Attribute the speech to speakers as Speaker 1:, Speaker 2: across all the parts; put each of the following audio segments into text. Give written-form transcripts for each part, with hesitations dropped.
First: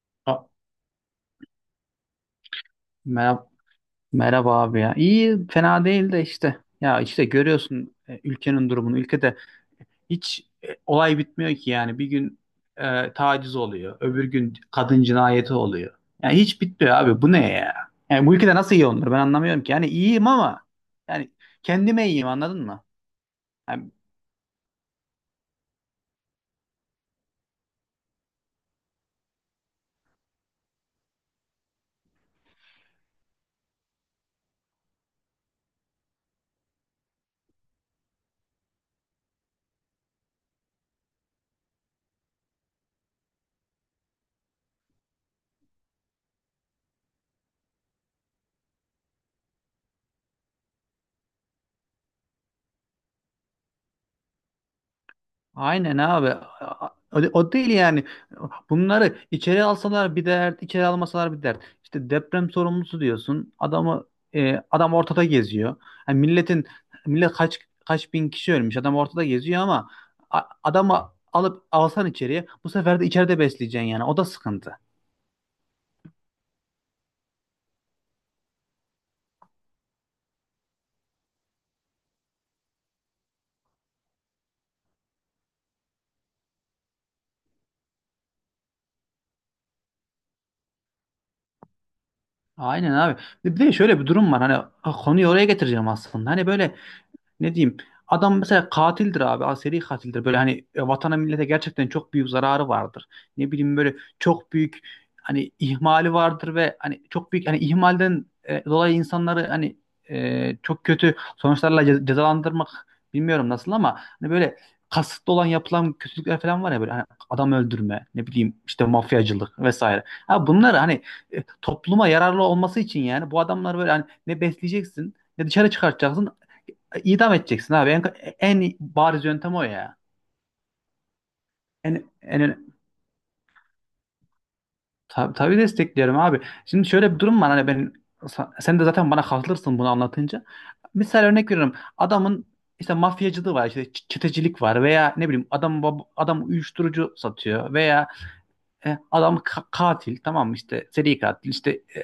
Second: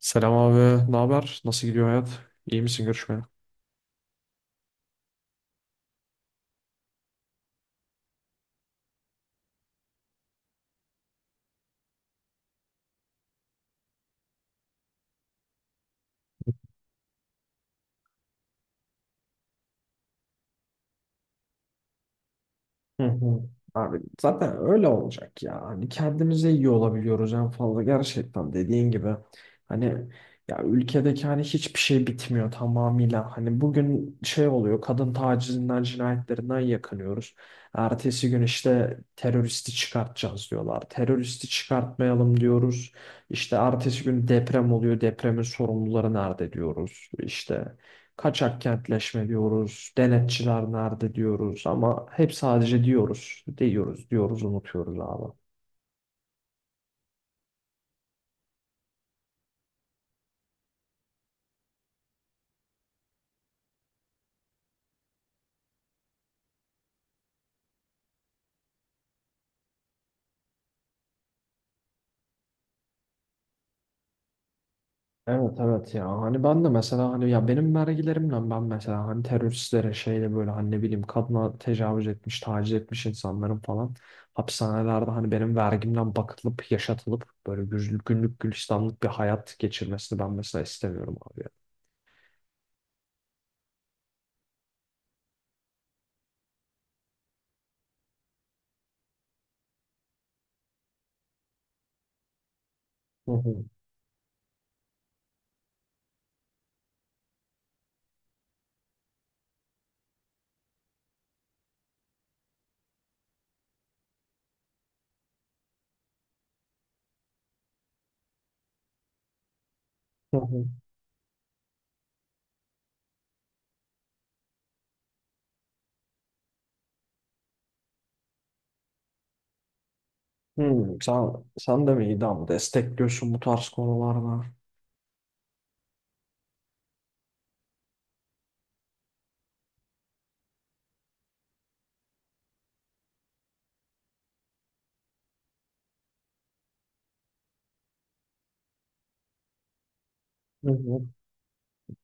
Speaker 1: Selam
Speaker 2: A-
Speaker 1: abi, ne haber? Nasıl gidiyor hayat? İyi misin görüşmeye?
Speaker 2: Merhaba, merhaba abi ya. İyi, fena değil de işte. Ya işte görüyorsun, ülkenin durumunu. Ülkede hiç olay bitmiyor ki yani. Bir gün taciz oluyor. Öbür gün kadın cinayeti oluyor. Yani hiç bitmiyor abi. Bu ne ya? Yani bu ülkede nasıl iyi olunur? Ben anlamıyorum ki. Yani iyiyim ama yani kendime iyiyim, anladın mı?
Speaker 1: Hı hı.
Speaker 2: Yani
Speaker 1: Abi zaten öyle olacak ya. Hani kendimize iyi olabiliyoruz en fazla gerçekten dediğin gibi. Hani ya ülkedeki hani hiçbir şey bitmiyor tamamıyla. Hani bugün şey oluyor, kadın tacizinden cinayetlerinden yakınıyoruz. Ertesi gün işte teröristi çıkartacağız diyorlar. Teröristi çıkartmayalım diyoruz. İşte ertesi gün deprem oluyor. Depremin sorumluları nerede diyoruz. İşte kaçak kentleşme diyoruz, denetçiler nerede diyoruz, ama hep sadece diyoruz, diyoruz, diyoruz, unutuyoruz abi.
Speaker 2: aynen abi. O, o değil yani. Bunları içeri alsalar bir dert, içeri almasalar bir dert. İşte deprem sorumlusu diyorsun. Adam ortada geziyor. Yani millet kaç bin kişi ölmüş. Adam ortada geziyor ama adamı alıp alsan içeriye, bu sefer de içeride besleyeceksin yani. O da sıkıntı.
Speaker 1: Evet evet, ya hani ben de mesela hani ya benim vergilerimle ben mesela hani teröristlere şeyle böyle hani ne bileyim kadına tecavüz etmiş, taciz etmiş insanların falan hapishanelerde hani benim vergimden bakılıp yaşatılıp böyle günlük gülistanlık bir hayat geçirmesini ben mesela istemiyorum abi, ya.
Speaker 2: Aynen abi. Bir de şöyle bir durum var. Hani konuyu oraya getireceğim aslında. Hani böyle, ne diyeyim, adam mesela katildir abi, aseri katildir, böyle hani, vatana millete gerçekten çok büyük zararı vardır.
Speaker 1: Hı
Speaker 2: Ne
Speaker 1: hı.
Speaker 2: bileyim, böyle çok büyük hani ihmali vardır ve hani çok büyük hani ihmalden dolayı insanları hani çok kötü sonuçlarla cezalandırmak, bilmiyorum nasıl, ama hani böyle kasıtlı olan yapılan kötülükler falan var ya. Böyle hani adam öldürme, ne bileyim, işte mafyacılık vesaire.
Speaker 1: Hı
Speaker 2: Ha
Speaker 1: hı.
Speaker 2: bunlar hani topluma yararlı olması için, yani bu adamlar böyle hani ne besleyeceksin, ne dışarı çıkartacaksın. İdam edeceksin abi. En bariz yöntem o ya.
Speaker 1: Hmm, sen, sen de mi
Speaker 2: En,
Speaker 1: iyi ama
Speaker 2: en,
Speaker 1: destekliyorsun bu tarz konularda?
Speaker 2: tabii, tabii destekliyorum abi. Şimdi şöyle bir durum var. Hani sen de zaten bana katılırsın bunu anlatınca. Misal, örnek veriyorum. Adamın işte mafyacılığı var, işte çetecilik var, veya ne bileyim, adam adam uyuşturucu satıyor, veya adam katil, tamam mı,
Speaker 1: Hı
Speaker 2: işte
Speaker 1: hı.
Speaker 2: seri katil, işte e,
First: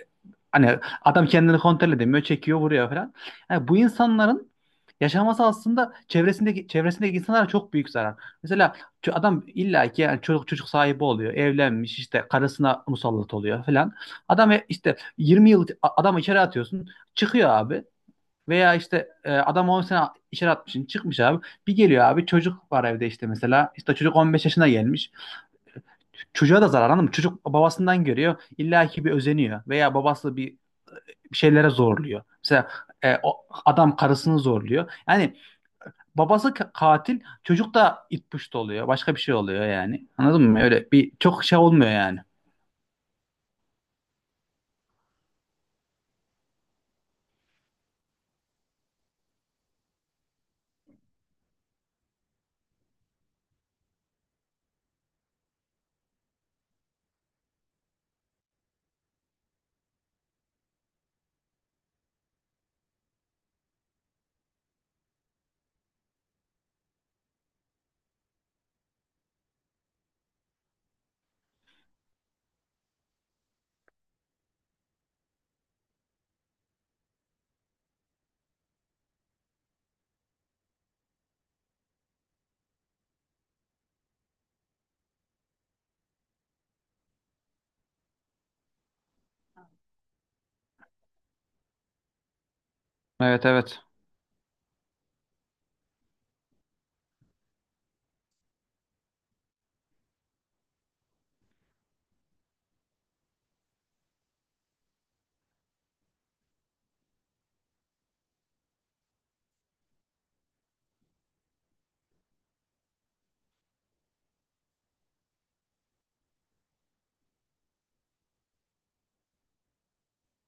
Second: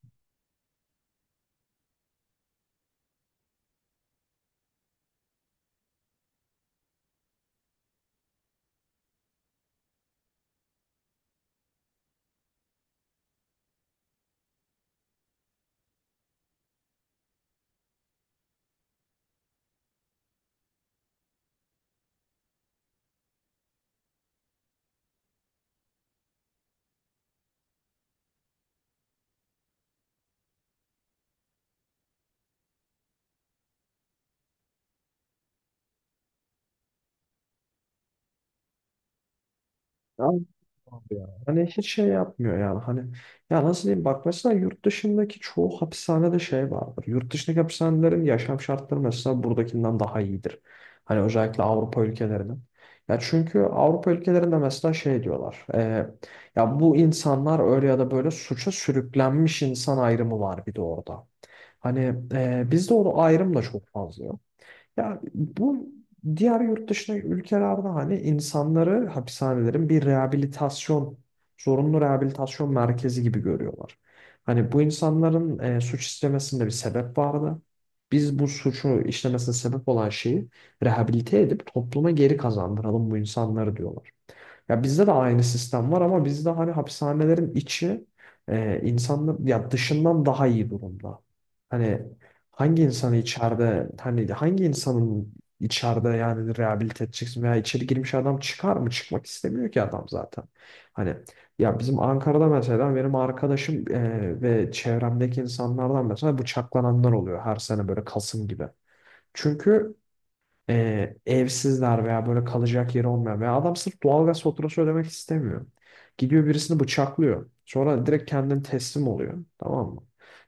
Speaker 2: hani adam kendini kontrol edemiyor, çekiyor, vuruyor falan. Yani bu insanların yaşaması aslında çevresindeki insanlara çok büyük zarar. Mesela adam illa ki, yani çocuk sahibi oluyor, evlenmiş, işte karısına musallat oluyor falan. Adam işte 20 yıl adam içeri atıyorsun, çıkıyor abi. Veya işte adam 10 sene içeri atmışsın, çıkmış abi. Bir geliyor abi, çocuk var evde işte mesela. İşte çocuk 15 yaşına gelmiş. Çocuğa da zarar, anladın mı? Çocuk babasından görüyor. İlla ki bir özeniyor. Veya babası bir şeylere zorluyor. Mesela o adam karısını zorluyor. Yani babası katil, çocuk da it puşt oluyor. Başka bir şey oluyor yani.
Speaker 1: Ya,
Speaker 2: Anladın mı? Öyle bir
Speaker 1: abi ya.
Speaker 2: çok şey
Speaker 1: Hani
Speaker 2: olmuyor
Speaker 1: hiç şey
Speaker 2: yani.
Speaker 1: yapmıyor yani hani ya nasıl diyeyim bak mesela yurt dışındaki çoğu hapishanede şey vardır. Yurt dışındaki hapishanelerin yaşam şartları mesela buradakinden daha iyidir. Hani özellikle Avrupa ülkelerinin. Ya çünkü Avrupa ülkelerinde mesela şey diyorlar. Ya bu insanlar öyle ya da böyle suça sürüklenmiş insan ayrımı var bir de orada. Hani bizde o ayrım da çok fazla yok. Ya bu diğer yurt dışındaki ülkelerde hani insanları hapishanelerin bir rehabilitasyon, zorunlu rehabilitasyon merkezi gibi görüyorlar. Hani bu insanların suç işlemesinde bir sebep vardı. Biz bu suçu işlemesine sebep olan şeyi rehabilite edip topluma geri kazandıralım bu insanları diyorlar. Ya bizde de aynı sistem var, ama bizde hani hapishanelerin içi insanlar ya dışından daha iyi durumda. Hani hangi insanı
Speaker 2: Evet, evet.
Speaker 1: içeride hani hangi insanın içeride yani rehabilite edeceksin veya içeri girmiş adam çıkar mı? Çıkmak istemiyor ki adam zaten. Hani ya bizim Ankara'da mesela benim arkadaşım ve çevremdeki insanlardan mesela bıçaklananlar oluyor her sene böyle Kasım gibi. Çünkü evsizler veya böyle kalacak yeri olmayan veya adam sırf doğalgaz faturası ödemek istemiyor. Gidiyor birisini bıçaklıyor. Sonra direkt kendini teslim oluyor. Tamam mı?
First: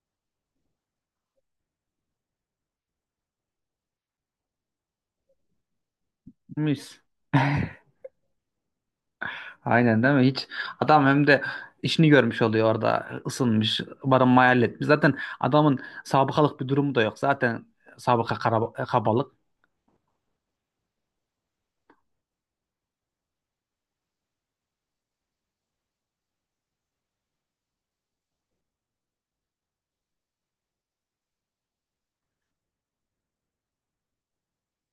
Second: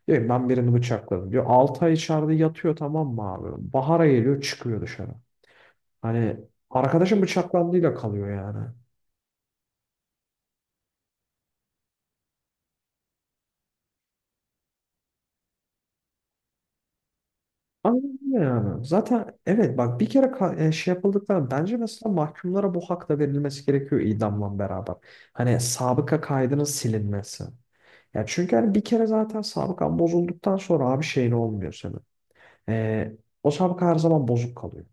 Speaker 1: Diyor ki, ben birini bıçakladım. Diyor, 6 ay içeride yatıyor tamam mı abi? Bahara geliyor, çıkıyor dışarı. Hani
Speaker 2: Mis.
Speaker 1: arkadaşın bıçaklandığıyla kalıyor yani.
Speaker 2: Aynen değil mi? Hiç adam hem de işini görmüş oluyor, orada ısınmış, barınmayı halletmiş. Zaten adamın sabıkalık bir durumu da yok. Zaten
Speaker 1: Anladın
Speaker 2: sabıka
Speaker 1: mı yani?
Speaker 2: kabalık.
Speaker 1: Zaten evet bak, bir kere şey yapıldıktan bence mesela mahkumlara bu hak da verilmesi gerekiyor idamla beraber. Hani sabıka kaydının silinmesi. Ya çünkü hani bir kere zaten sabıkan bozulduktan sonra abi şeyin olmuyor senin. Ee, o sabıka her zaman bozuk kalıyor.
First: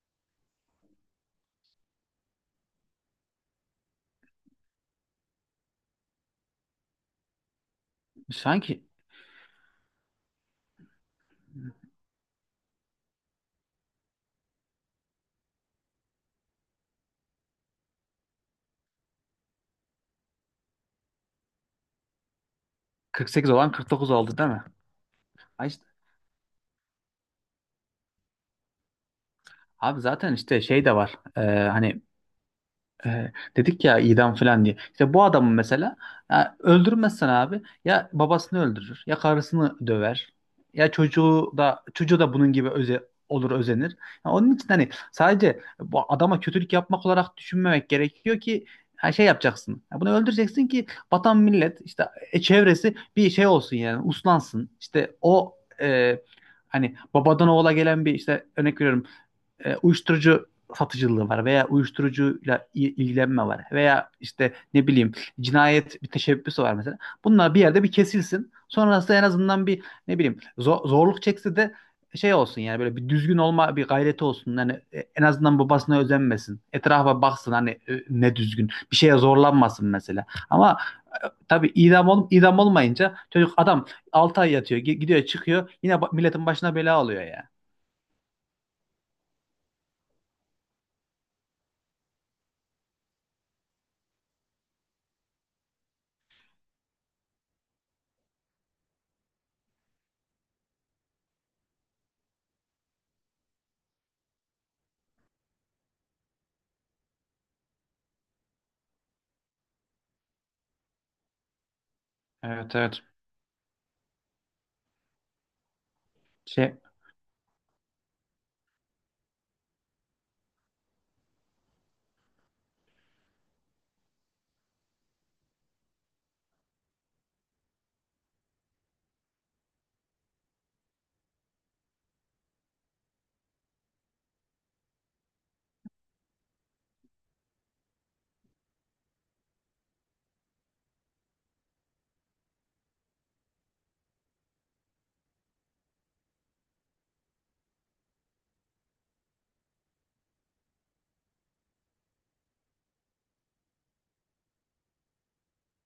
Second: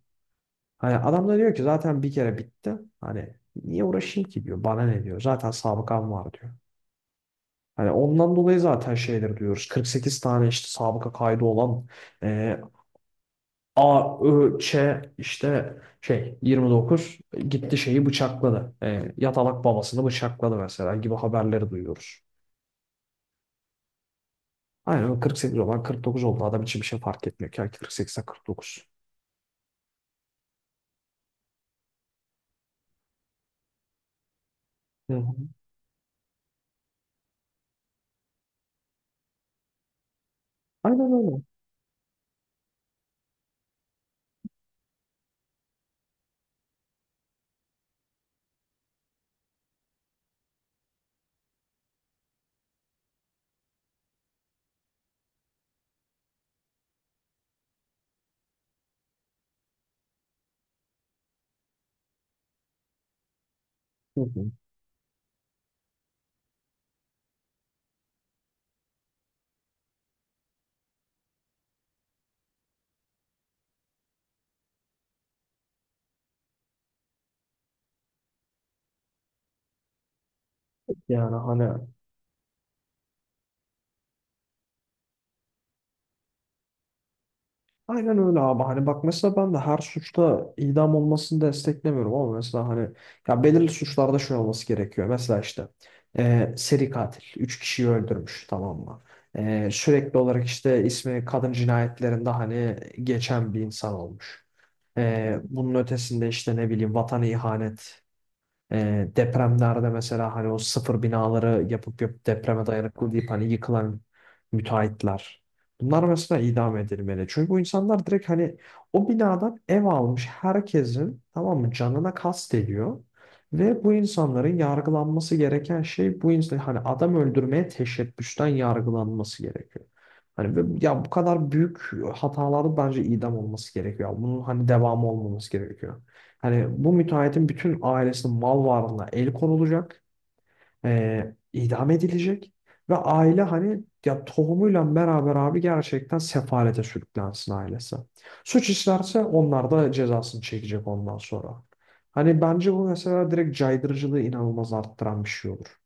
Speaker 1: Hani adam da diyor ki zaten bir kere bitti. Hani niye uğraşayım ki diyor. Bana ne diyor. Zaten sabıkam var diyor. Hani ondan dolayı
Speaker 2: Sanki
Speaker 1: zaten şeyleri diyoruz. 48 tane işte sabıka kaydı olan e, A, Ö, Ç işte şey 29 gitti şeyi bıçakladı. Yatalak babasını bıçakladı mesela gibi haberleri duyuyoruz.
Speaker 2: 48 olan 49 oldu değil mi?
Speaker 1: Aynen, o 48
Speaker 2: Ay
Speaker 1: olan
Speaker 2: işte-
Speaker 1: 49 oldu. Adam için bir şey fark etmiyor ki. 48'e 49.
Speaker 2: abi zaten işte şey de var. Hani dedik ya idam falan diye.
Speaker 1: Hı
Speaker 2: İşte bu
Speaker 1: hı.
Speaker 2: adamı mesela, ya öldürmezsen abi, ya babasını öldürür, ya karısını döver, ya
Speaker 1: Aynen öyle.
Speaker 2: çocuğu da bunun gibi olur, özenir. Ya onun için hani sadece bu adama kötülük yapmak olarak düşünmemek gerekiyor ki, her şey yapacaksın. Ya bunu öldüreceksin ki vatan millet, işte çevresi bir şey olsun yani, uslansın. İşte o, e, hani babadan oğula gelen bir, işte örnek veriyorum, uyuşturucu satıcılığı var, veya uyuşturucuyla ilgilenme var, veya
Speaker 1: Hı hı.
Speaker 2: işte ne bileyim cinayet bir teşebbüsü var mesela. Bunlar bir yerde bir kesilsin. Sonrası en azından bir, ne bileyim, zorluk çekse de şey olsun yani, böyle bir düzgün olma bir gayreti olsun. Yani en azından babasına özenmesin. Etrafa baksın hani ne düzgün. Bir şeye zorlanmasın mesela. Ama
Speaker 1: Yani
Speaker 2: tabii
Speaker 1: hani
Speaker 2: idam olmayınca adam 6 ay yatıyor, gidiyor, çıkıyor. Yine milletin başına bela oluyor ya.
Speaker 1: aynen öyle abi. Hani bak mesela ben de her suçta idam olmasını desteklemiyorum ama mesela hani ya belirli suçlarda şöyle olması gerekiyor. Mesela işte seri katil 3 kişiyi öldürmüş tamam mı? Sürekli olarak işte ismi kadın cinayetlerinde hani geçen bir insan olmuş. Bunun ötesinde işte ne bileyim vatan ihanet. Depremlerde mesela hani o sıfır binaları yapıp yapıp depreme
Speaker 2: Evet, evet.
Speaker 1: dayanıklı deyip hani yıkılan müteahhitler. Bunlar mesela
Speaker 2: Şey
Speaker 1: idam edilmeli. Çünkü bu insanlar direkt hani o binadan ev almış herkesin tamam mı canına kast ediyor. Ve bu insanların yargılanması gereken şey bu insan hani adam öldürmeye teşebbüsten yargılanması gerekiyor. Hani ya bu kadar büyük hataların bence idam olması gerekiyor. Bunun hani devamı olmaması gerekiyor. Hani bu müteahhitin bütün ailesinin mal varlığına el konulacak, idam edilecek ve aile hani ya tohumuyla beraber abi gerçekten sefalete sürüklensin ailesi. Suç işlerse onlar da cezasını çekecek ondan sonra. Hani bence bu mesela direkt caydırıcılığı inanılmaz arttıran bir şey olur.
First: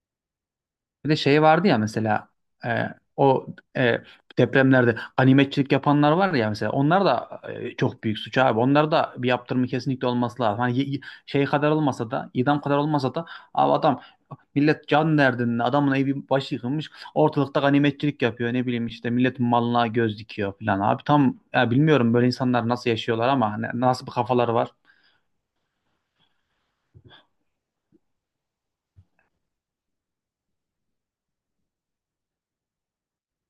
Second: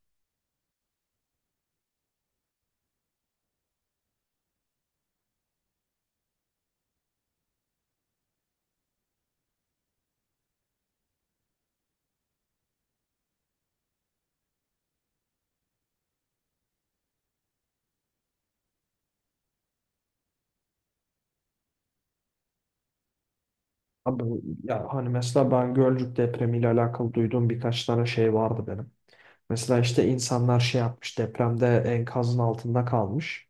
Speaker 2: Bir de şey vardı ya mesela, e, o, e, depremlerde animatçilik yapanlar var ya, mesela onlar da çok büyük suç abi. Onlar da bir yaptırımı kesinlikle olması lazım. Hani şey kadar olmasa da, idam kadar olmasa da, abi adam, millet can derdinde, adamın evi başı yıkılmış, ortalıkta animatçilik yapıyor, ne bileyim işte milletin malına göz dikiyor falan abi, tam ya bilmiyorum böyle insanlar nasıl yaşıyorlar, ama nasıl bir
Speaker 1: Abi,
Speaker 2: kafaları var.
Speaker 1: ya hani mesela ben Gölcük depremiyle alakalı duyduğum birkaç tane şey vardı benim. Mesela işte insanlar şey yapmış depremde, enkazın altında kalmış.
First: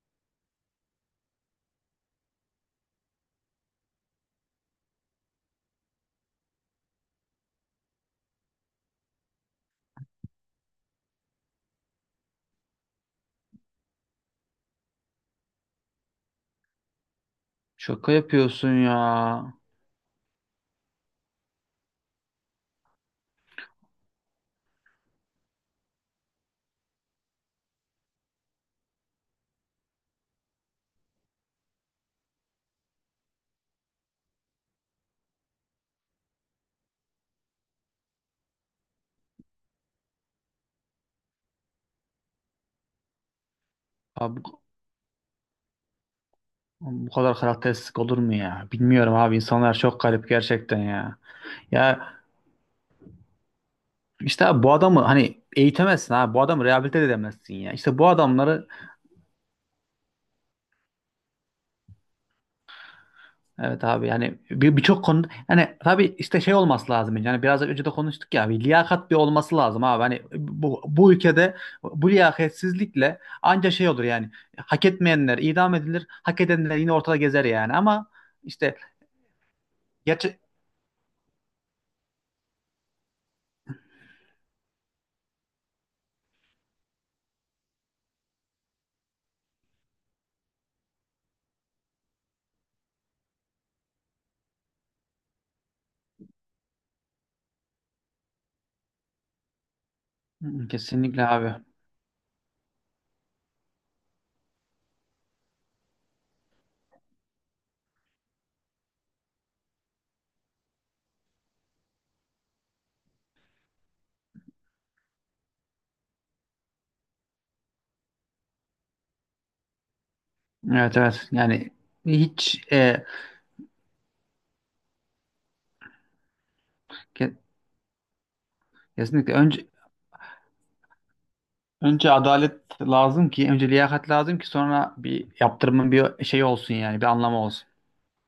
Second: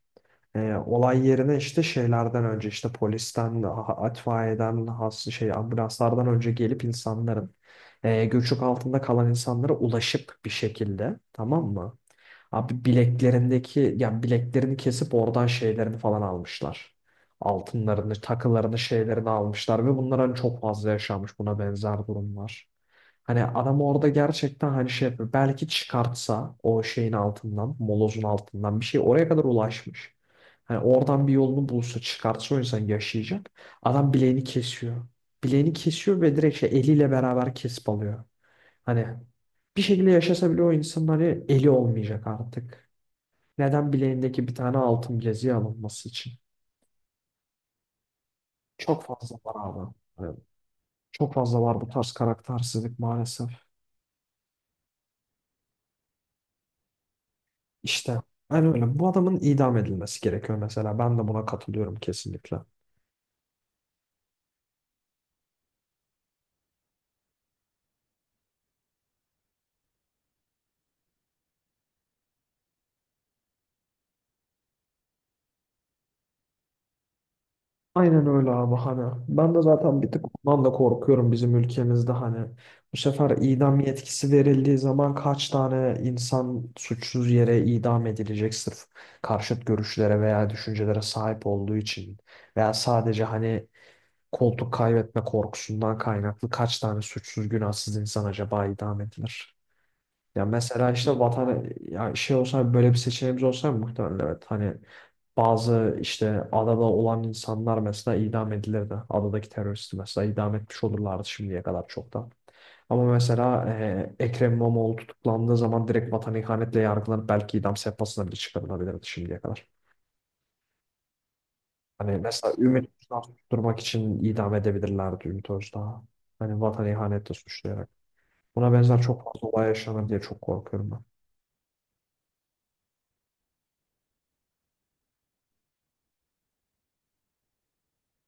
Speaker 1: Olay yerine işte şeylerden önce işte polisten, itfaiyeden, has şey ambulanslardan önce gelip insanların göçük altında kalan insanlara ulaşıp bir şekilde tamam mı? Abi bileklerindeki yani bileklerini kesip oradan şeylerini falan almışlar. Altınlarını,
Speaker 2: Şaka yapıyorsun
Speaker 1: takılarını,
Speaker 2: ya.
Speaker 1: şeylerini almışlar ve bunlar hani çok fazla yaşanmış, buna benzer durumlar. Hani adam orada gerçekten hani şey yapıyor. Belki çıkartsa o şeyin altından, molozun altından bir şey, oraya kadar ulaşmış. Hani oradan bir yolunu bulsa, çıkartsa o insan yaşayacak. Adam bileğini kesiyor. Bileğini kesiyor ve direkt şey eliyle beraber kesip alıyor. Hani bir şekilde yaşasa bile o insan hani eli olmayacak artık. Neden,
Speaker 2: Abi,
Speaker 1: bileğindeki bir tane altın bileziği alınması için?
Speaker 2: oğlum, bu kadar karakteristik olur mu ya?
Speaker 1: Çok
Speaker 2: Bilmiyorum
Speaker 1: fazla
Speaker 2: abi,
Speaker 1: var
Speaker 2: insanlar
Speaker 1: abi.
Speaker 2: çok garip
Speaker 1: Yani
Speaker 2: gerçekten ya.
Speaker 1: çok fazla var bu tarz
Speaker 2: Ya
Speaker 1: karaktersizlik maalesef.
Speaker 2: işte abi, bu adamı hani eğitemezsin abi. Bu adamı rehabilite de edemezsin ya. İşte bu
Speaker 1: İşte
Speaker 2: adamları,
Speaker 1: aynen öyle. Bu adamın idam edilmesi gerekiyor mesela. Ben de buna katılıyorum kesinlikle.
Speaker 2: evet abi, yani birçok konu hani, tabii işte şey olması lazım. Yani biraz önce de konuştuk ya, bir liyakat bir olması lazım abi. Hani bu ülkede bu liyakatsizlikle anca şey olur yani. Hak etmeyenler idam edilir. Hak edenler yine ortada gezer yani, ama
Speaker 1: Aynen öyle abi,
Speaker 2: işte
Speaker 1: hani ben de zaten bir tık
Speaker 2: gerçek,
Speaker 1: ondan da korkuyorum bizim ülkemizde. Hani bu sefer idam yetkisi verildiği zaman kaç tane insan suçsuz yere idam edilecek sırf karşıt görüşlere veya düşüncelere sahip olduğu için veya sadece hani koltuk kaybetme korkusundan kaynaklı kaç tane suçsuz günahsız insan acaba idam edilir? Ya mesela işte
Speaker 2: kesinlikle abi.
Speaker 1: vatan ya şey olsa, böyle bir seçeneğimiz olsa muhtemelen evet hani bazı işte adada olan insanlar mesela idam edilirdi. Adadaki teröristi mesela idam etmiş olurlardı şimdiye kadar çoktan. Ama mesela Ekrem İmamoğlu tutuklandığı zaman direkt vatan ihanetle yargılanıp belki idam sehpasına bile çıkarılabilirdi şimdiye kadar.
Speaker 2: Evet, evet yani,
Speaker 1: Hani mesela
Speaker 2: hiç
Speaker 1: Ümit Özdağ'ı tutturmak için idam edebilirlerdi Ümit Özdağ'ı. Hani vatan ihanetle
Speaker 2: ke-
Speaker 1: suçlayarak. Buna benzer çok
Speaker 2: kesinlikle,
Speaker 1: fazla
Speaker 2: önce
Speaker 1: olay yaşanır diye çok korkuyorum ben.
Speaker 2: önce adalet lazım ki, önce liyakat lazım ki, sonra bir yaptırımın bir şey olsun yani, bir anlamı olsun.